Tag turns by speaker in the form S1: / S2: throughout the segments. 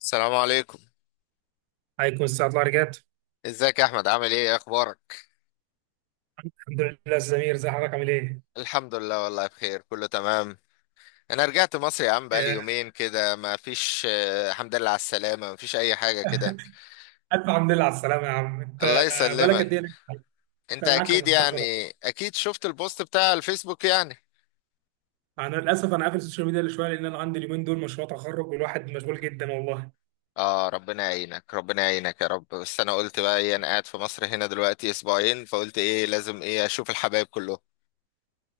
S1: السلام عليكم.
S2: عليكم الساعة الله رجعت.
S1: ازيك يا احمد؟ عامل ايه؟ ايه اخبارك؟
S2: الحمد لله الزمير زي حضرتك عامل ايه؟
S1: الحمد لله. والله بخير، كله تمام. انا رجعت مصر يا عم بقالي
S2: آه،
S1: يومين كده، ما فيش الحمد لله على السلامة، ما فيش اي حاجة كده.
S2: ألف الحمد لله على السلامة يا عم أنت
S1: الله
S2: بالك
S1: يسلمك.
S2: قد إيه لك؟
S1: انت
S2: أنا معاك
S1: اكيد
S2: مفتقدة.
S1: يعني اكيد شفت البوست بتاع الفيسبوك يعني.
S2: أنا للأسف قافل السوشيال ميديا شوية لأن أنا عندي اليومين دول مشروع تخرج والواحد مشغول جدا والله.
S1: اه، ربنا يعينك ربنا يعينك يا رب. بس انا قلت بقى ايه، انا قاعد في مصر هنا دلوقتي اسبوعين، فقلت ايه لازم ايه اشوف الحبايب كلهم.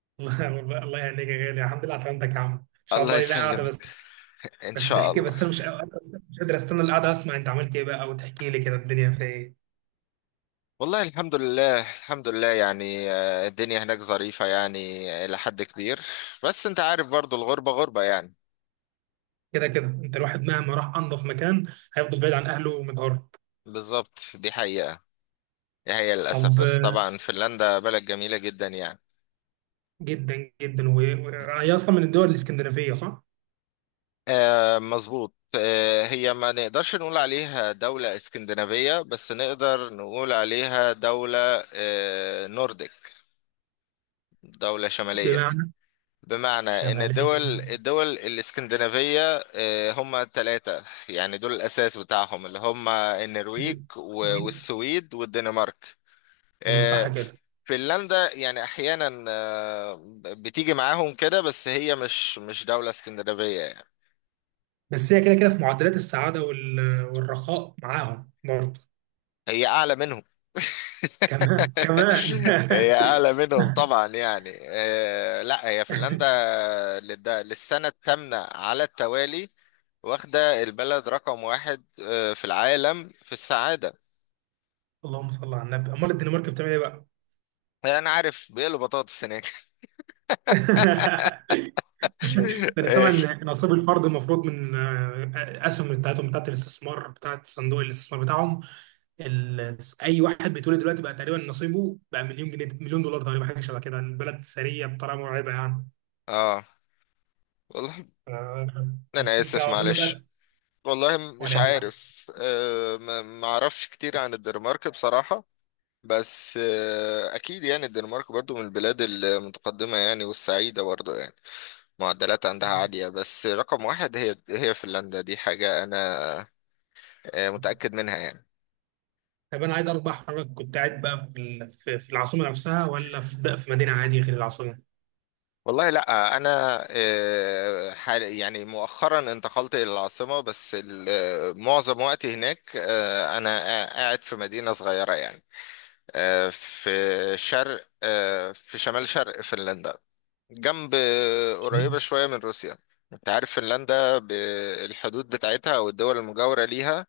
S2: الله والله الله يهنيك يا غالي، الحمد لله على سلامتك يا عم، إن شاء
S1: الله
S2: الله لنا قاعدة.
S1: يسلمك.
S2: بس
S1: ان
S2: بس
S1: شاء
S2: تحكي
S1: الله.
S2: بس أنا مش قادر أستنى القعدة أسمع أنت عملت إيه بقى وتحكي لي كده الدنيا فيها إيه.
S1: والله الحمد لله الحمد لله يعني، الدنيا هناك ظريفة يعني إلى حد كبير. بس أنت عارف برضو، الغربة غربة يعني.
S2: كده كده أنت الواحد مهما راح أنظف مكان هيفضل بعيد عن أهله ومتغرب.
S1: بالظبط، دي حقيقة. دي حقيقة للأسف،
S2: طب
S1: بس طبعا فنلندا بلد جميلة جدا يعني.
S2: جدا جدا وهي اصلا من الدول الاسكندنافيه صح؟
S1: آه، مظبوط. هي ما نقدرش نقول عليها دولة اسكندنافية، بس نقدر نقول عليها دولة نورديك، دولة شمالية.
S2: بمعنى
S1: بمعنى ان
S2: شماليه.
S1: الدول الاسكندنافية، هم ثلاثة، يعني دول الاساس بتاعهم اللي هم النرويج
S2: سو- سويد.
S1: والسويد والدنمارك.
S2: صح
S1: آه،
S2: كده.
S1: فنلندا يعني احيانا بتيجي معاهم كده، بس هي مش دولة اسكندنافية يعني.
S2: بس هي كده كده في معدلات السعاده والرخاء معاهم برضه.
S1: هي اعلى منهم.
S2: كمان كمان.
S1: هي اعلى منهم طبعا يعني، لا، هي فنلندا للسنة الثامنة على التوالي واخدة البلد رقم واحد في العالم في السعادة.
S2: اللهم صل على النبي، امال الدنمارك بتعمل ايه بقى؟
S1: يعني أنا عارف بيقلوا بطاطس هناك.
S2: ده انا سامع
S1: إيه.
S2: ان نصيب الفرد المفروض من اسهم بتاعتهم بتاعت الاستثمار بتاعت صندوق الاستثمار بتاعهم. اي واحد بيتولد دلوقتي بقى تقريبا نصيبه بقى مليون جنيه، مليون دولار تقريبا، حاجه شبه كده. البلد ثريه بطريقه مرعبه يعني.
S1: اه والله.
S2: بس
S1: أنا
S2: انت
S1: آسف
S2: اظن
S1: معلش.
S2: بقى.
S1: والله مش
S2: ولا ينفع.
S1: عارف، ما أعرفش كتير عن الدنمارك بصراحة. بس أكيد يعني الدنمارك برضو من البلاد المتقدمة يعني، والسعيدة برضو يعني. معدلات عندها عالية، بس رقم واحد هي فنلندا، دي حاجة أنا متأكد منها يعني.
S2: طب انا عايز اعرف بقى حضرتك كنت قاعد بقى في العاصمه نفسها ولا في بقى في مدينه عادي غير العاصمه.
S1: والله، لا انا حال يعني مؤخرا انتقلت الى العاصمه، بس معظم وقتي هناك انا قاعد في مدينه صغيره يعني، في شرق في شمال شرق فنلندا، جنب قريبه شويه من روسيا. انت عارف فنلندا بالحدود بتاعتها او الدول المجاوره ليها.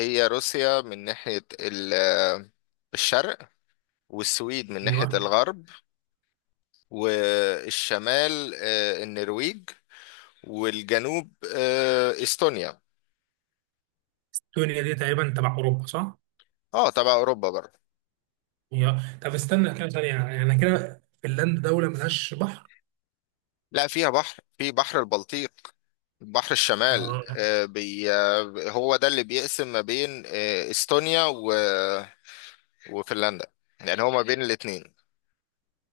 S1: هي روسيا من ناحيه الشرق، والسويد من
S2: ايوه.
S1: ناحيه الغرب، والشمال النرويج، والجنوب استونيا.
S2: استونيا دي تقريبا تبع اوروبا صح؟
S1: اه، تبع اوروبا برضه.
S2: هي طب استنى كده ثانيه، يعني انا كده فنلندا دوله ملهاش بحر.
S1: لا، فيها بحر، في بحر البلطيق، بحر الشمال.
S2: اه
S1: آه، بي آه، هو ده اللي بيقسم ما بين استونيا وفنلندا، يعني هو ما بين الاتنين.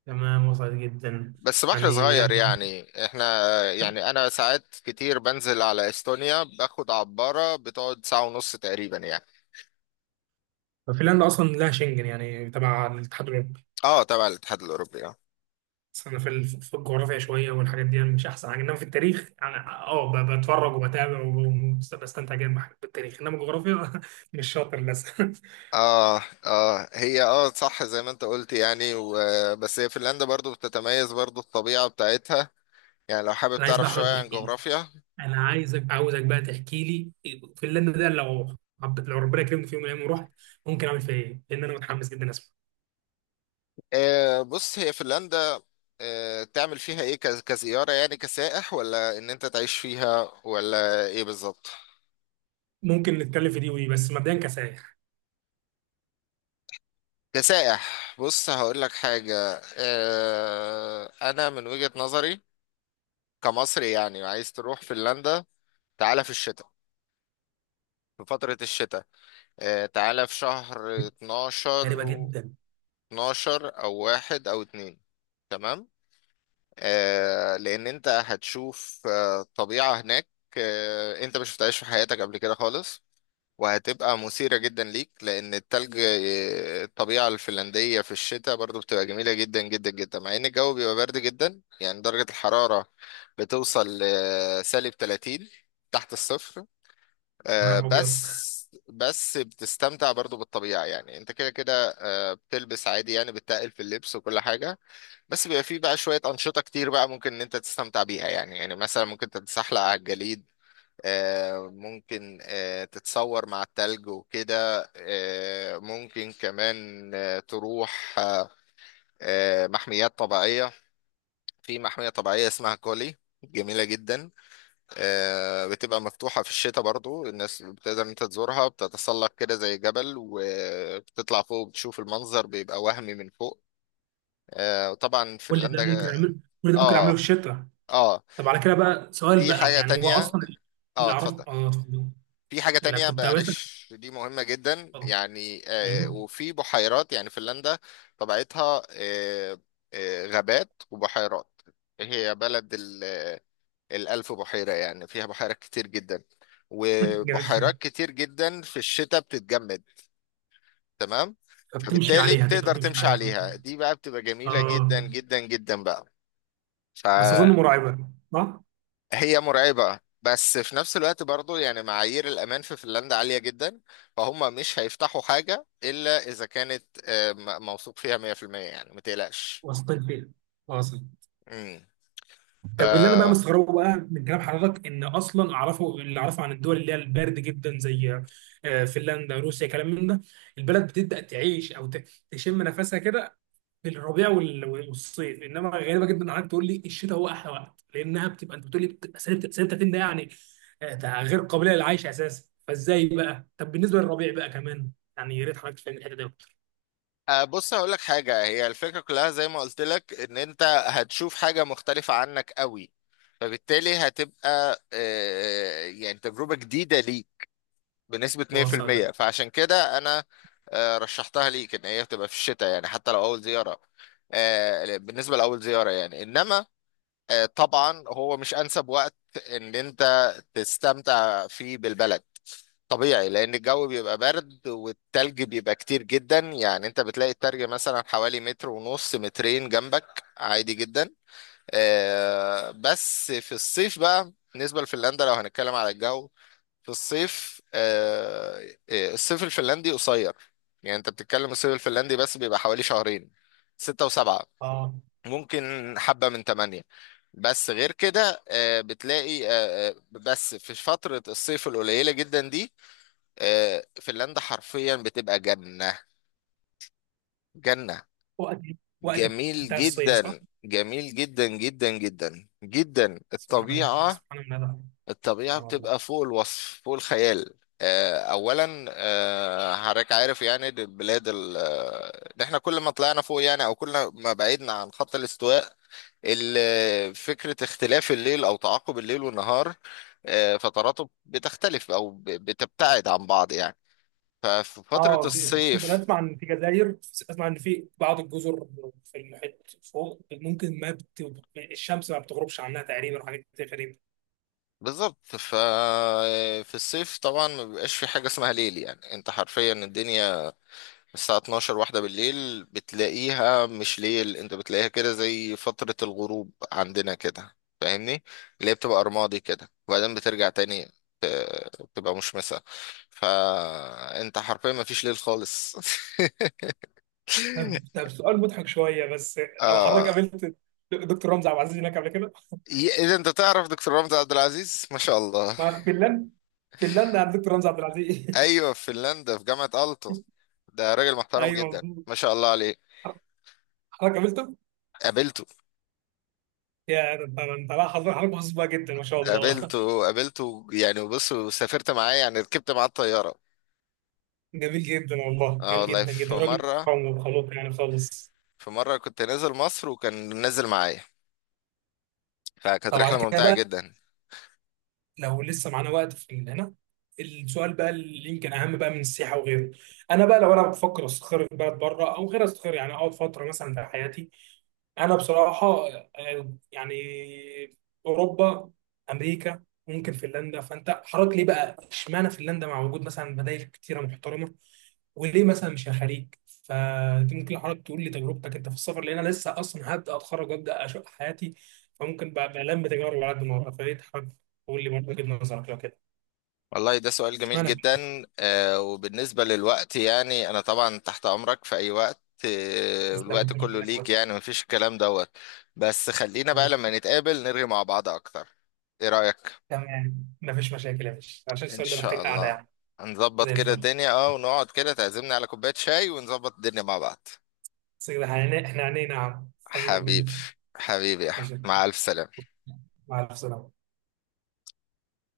S2: تمام، وصلت جدا.
S1: بس بحر
S2: يعني
S1: صغير
S2: يعني
S1: يعني، احنا يعني انا ساعات كتير بنزل على استونيا، باخد عبارة بتقعد ساعة ونص تقريبا يعني.
S2: فنلندا اصلا لها شنجن يعني تبع الاتحاد الاوروبي.
S1: اه، تبع الاتحاد الاوروبي
S2: بس انا في الجغرافيا شويه والحاجات دي أنا مش احسن حاجه، انما في التاريخ انا اه بتفرج وبتابع وبستمتع جدا بالتاريخ، انما الجغرافيا مش شاطر للاسف.
S1: اه اه، هي صح زي ما انت قلت يعني بس هي فنلندا برضو بتتميز برضو الطبيعة بتاعتها، يعني لو حابب
S2: انا عايز بقى
S1: تعرف
S2: احمد
S1: شوية عن
S2: تحكي لي،
S1: جغرافيا.
S2: انا عاوزك بقى تحكي لي فنلندا ده، لو لو ربنا كرمني في يوم من الايام ورحت ممكن اعمل فيها ايه، لان انا متحمس جدا اسمع.
S1: بص، هي فنلندا. تعمل فيها ايه كزيارة، يعني كسائح، ولا ان انت تعيش فيها، ولا ايه بالظبط؟
S2: ممكن نتكلم في دي ودي، بس مبدئيا كسائح.
S1: كسائح، بص هقول لك حاجة. انا من وجهة نظري كمصري يعني، عايز تروح فنلندا، تعالى في الشتاء، في فترة الشتاء، تعالى في شهر 12،
S2: غريبه جدا.
S1: 12 او واحد او اتنين، تمام. لان انت هتشوف طبيعة هناك انت ما شفتهاش في حياتك قبل كده خالص، وهتبقى مثيرة جدا ليك، لان التلج الطبيعة الفنلندية في الشتاء برضو بتبقى جميلة جدا جدا جدا، مع ان الجو بيبقى برد جدا، يعني درجة الحرارة بتوصل لسالب 30 تحت الصفر. آه،
S2: مع ابيض.
S1: بس بس بتستمتع برضو بالطبيعة، يعني انت كده كده بتلبس عادي يعني، بتتقل في اللبس وكل حاجة. بس بيبقى فيه بقى شوية أنشطة كتير بقى ممكن ان انت تستمتع بيها، يعني يعني مثلا ممكن تتزحلق على الجليد، ممكن تتصور مع التلج وكده، ممكن كمان تروح محميات طبيعية. في محمية طبيعية اسمها كولي، جميلة جدا، بتبقى مفتوحة في الشتاء برضو. الناس بتقدر إن انت تزورها، بتتسلق كده زي جبل وبتطلع فوق، وبتشوف المنظر بيبقى وهمي من فوق. وطبعا
S2: كل ده
S1: فنلندا.
S2: ممكن اعمله، كل ده ممكن اعمله في
S1: اه
S2: الشتاء.
S1: اه،
S2: طب على كده بقى سؤال
S1: في
S2: بقى،
S1: حاجة
S2: يعني هو
S1: تانية.
S2: اصلا
S1: اه،
S2: اللي اعرفه.
S1: اتفضل.
S2: اه اتفضل.
S1: في حاجة
S2: لا
S1: تانية،
S2: كنت عاوز.
S1: معلش، دي مهمة جدا
S2: اتفضل.
S1: يعني.
S2: ايوه.
S1: وفي بحيرات، يعني فنلندا طبيعتها غابات وبحيرات. هي بلد الألف بحيرة، يعني فيها بحيرات كتير جدا،
S2: جميل جدا.
S1: وبحيرات كتير جدا في الشتاء بتتجمد، تمام.
S2: فبتمشي
S1: فبالتالي
S2: عليها،
S1: بتقدر
S2: تقدر تمشي
S1: تمشي
S2: عليها بقى.
S1: عليها، دي بقى بتبقى جميلة
S2: اه
S1: جدا جدا جدا بقى.
S2: بس
S1: فهي
S2: اظن مرعبه صح؟
S1: مرعبة، بس في نفس الوقت برضو يعني معايير الأمان في فنلندا عالية جدا، فهم مش هيفتحوا حاجة إلا إذا كانت موثوق فيها 100%، يعني ما تقلقش.
S2: وسطين فيها. واصل.
S1: مم.
S2: طب اللي انا بقى
S1: آه،
S2: مستغربه بقى من كلام حضرتك ان اصلا اعرفه، اللي اعرفه عن الدول اللي هي البارد جدا زي فنلندا روسيا كلام من ده، البلد بتبدا تعيش تشم نفسها كده في الربيع والصيف، انما غريبه جدا انك تقول لي الشتاء هو احلى وقت، لانها بتبقى، انت بتقول لي بتبقى سالب 30 ده يعني، ده غير قابله للعيش اساسا، فازاي بقى؟ طب بالنسبه للربيع بقى كمان، يعني يا ريت حضرتك تفهم الحته دي أكتر.
S1: أه بص هقول لك حاجة. هي الفكرة كلها زي ما قلت لك ان انت هتشوف حاجة مختلفة عنك قوي، فبالتالي هتبقى يعني تجربة جديدة ليك بنسبة
S2: واصل.
S1: 100%. فعشان كده انا رشحتها ليك ان هي تبقى في الشتاء، يعني حتى لو اول زيارة. بالنسبة لأول زيارة يعني، انما طبعا هو مش انسب وقت ان انت تستمتع فيه بالبلد، طبيعي، لان الجو بيبقى برد والتلج بيبقى كتير جدا، يعني انت بتلاقي التلج مثلا حوالي متر ونص مترين جنبك عادي جدا. بس في الصيف بقى، بالنسبة لفنلندا لو هنتكلم على الجو. في الصيف الصيف الفنلندي قصير، يعني انت بتتكلم الصيف الفنلندي بس بيبقى حوالي شهرين، ستة وسبعة،
S2: اه
S1: ممكن حبة من تمانية. بس غير كده بتلاقي بس في فترة الصيف القليلة جدا دي، فنلندا حرفيا بتبقى جنة، جنة،
S2: وقت وقت
S1: جميل
S2: بتاع الصيف صح؟
S1: جدا جميل جدا جدا جدا جدا
S2: سبحان الله،
S1: الطبيعة.
S2: سبحان الله ده.
S1: الطبيعة
S2: سبحان الله.
S1: بتبقى فوق الوصف فوق الخيال. أولا حضرتك عارف يعني دي البلاد إن احنا كل ما طلعنا فوق يعني، أو كل ما بعدنا عن خط الاستواء، فكرة اختلاف الليل أو تعاقب الليل والنهار فتراته بتختلف أو بتبتعد عن بعض يعني. ففي فترة
S2: اه في، خصوصا انا
S1: الصيف
S2: اسمع ان في جزائر، اسمع ان في بعض الجزر في المحيط فوق ممكن ما بت... الشمس ما بتغربش عنها تقريبا، وحاجات كتير غريبه.
S1: بالظبط. ففي الصيف طبعا ما بيبقاش في حاجة اسمها ليل، يعني انت حرفيا الدنيا الساعة 12 واحدة بالليل بتلاقيها مش ليل، انت بتلاقيها كده زي فترة الغروب عندنا كده، فاهمني؟ اللي هي بتبقى رمادي كده، وبعدين بترجع تاني تبقى مشمسة. فانت حرفيا ما فيش ليل خالص.
S2: طب طب سؤال مضحك شويه بس، او حضرتك
S1: اه.
S2: قابلت دكتور رمزي عبد العزيز هناك قبل كده؟
S1: اذا انت تعرف دكتور رمزي عبد العزيز، ما شاء الله.
S2: ما في فنلندا، فنلندا عند دكتور رمزي عبد العزيز.
S1: ايوه، في فنلندا في جامعة ألتو، ده راجل محترم
S2: ايوه
S1: جدا
S2: مظبوط.
S1: ما شاء الله عليه.
S2: حضرتك قابلته؟
S1: قابلته.
S2: يا ده انت، لا حضرتك محظوظ بقى جدا ما شاء الله.
S1: قابلته. قابلته يعني، بص سافرت معاه يعني، ركبت معاه الطيارة.
S2: جميل جدا والله،
S1: اه
S2: جميل
S1: والله
S2: جدا جدا، راجل محترم وخلوق يعني خالص.
S1: في مرة كنت نازل مصر وكان نازل معايا، فكانت
S2: طب على
S1: رحلة
S2: كده
S1: ممتعة
S2: بقى،
S1: جدا.
S2: لو لسه معانا وقت هنا، السؤال بقى اللي يمكن اهم بقى من السياحه وغيره، انا بقى لو انا بفكر استقر في بلد بره او غير استقر، يعني اقعد فتره مثلا في حياتي. انا بصراحه يعني اوروبا، امريكا، ممكن فنلندا، فانت حضرتك ليه بقى اشمعنى فنلندا مع وجود مثلا بدائل كتيره محترمه، وليه مثلا مش الخليج. فدي ممكن حضرتك تقول لي تجربتك انت في السفر، لان انا لسه اصلا هبدا اتخرج وابدا اشق حياتي، فممكن بقى الم تجارب على قد ما اقدر. فليه حضرتك تقول لي برضه وجهه نظرك لو كده؟
S1: والله ده سؤال جميل
S2: اشمعنى
S1: جدا. وبالنسبة للوقت يعني، أنا طبعا تحت أمرك في أي وقت،
S2: فنلندا
S1: الوقت
S2: ما فيش
S1: كله
S2: منك
S1: ليك
S2: أبدا.
S1: يعني، مفيش الكلام دوت. بس خلينا بقى لما نتقابل نرغي مع بعض أكتر. إيه رأيك؟
S2: تمام مفيش مشاكل يا باشا، عشان
S1: إن
S2: السؤال ده
S1: شاء
S2: محتاج قعده
S1: الله.
S2: يعني.
S1: هنظبط
S2: زي
S1: كده
S2: الفل.
S1: الدنيا ونقعد كده تعزمني على كوباية شاي، ونظبط الدنيا مع بعض.
S2: بس كده احنا إحنا عينينا يا عم، حبيبك
S1: حبيبي.
S2: كبير.
S1: حبيبي يا أحمد.
S2: ماشي،
S1: مع ألف سلامة.
S2: مع السلامة.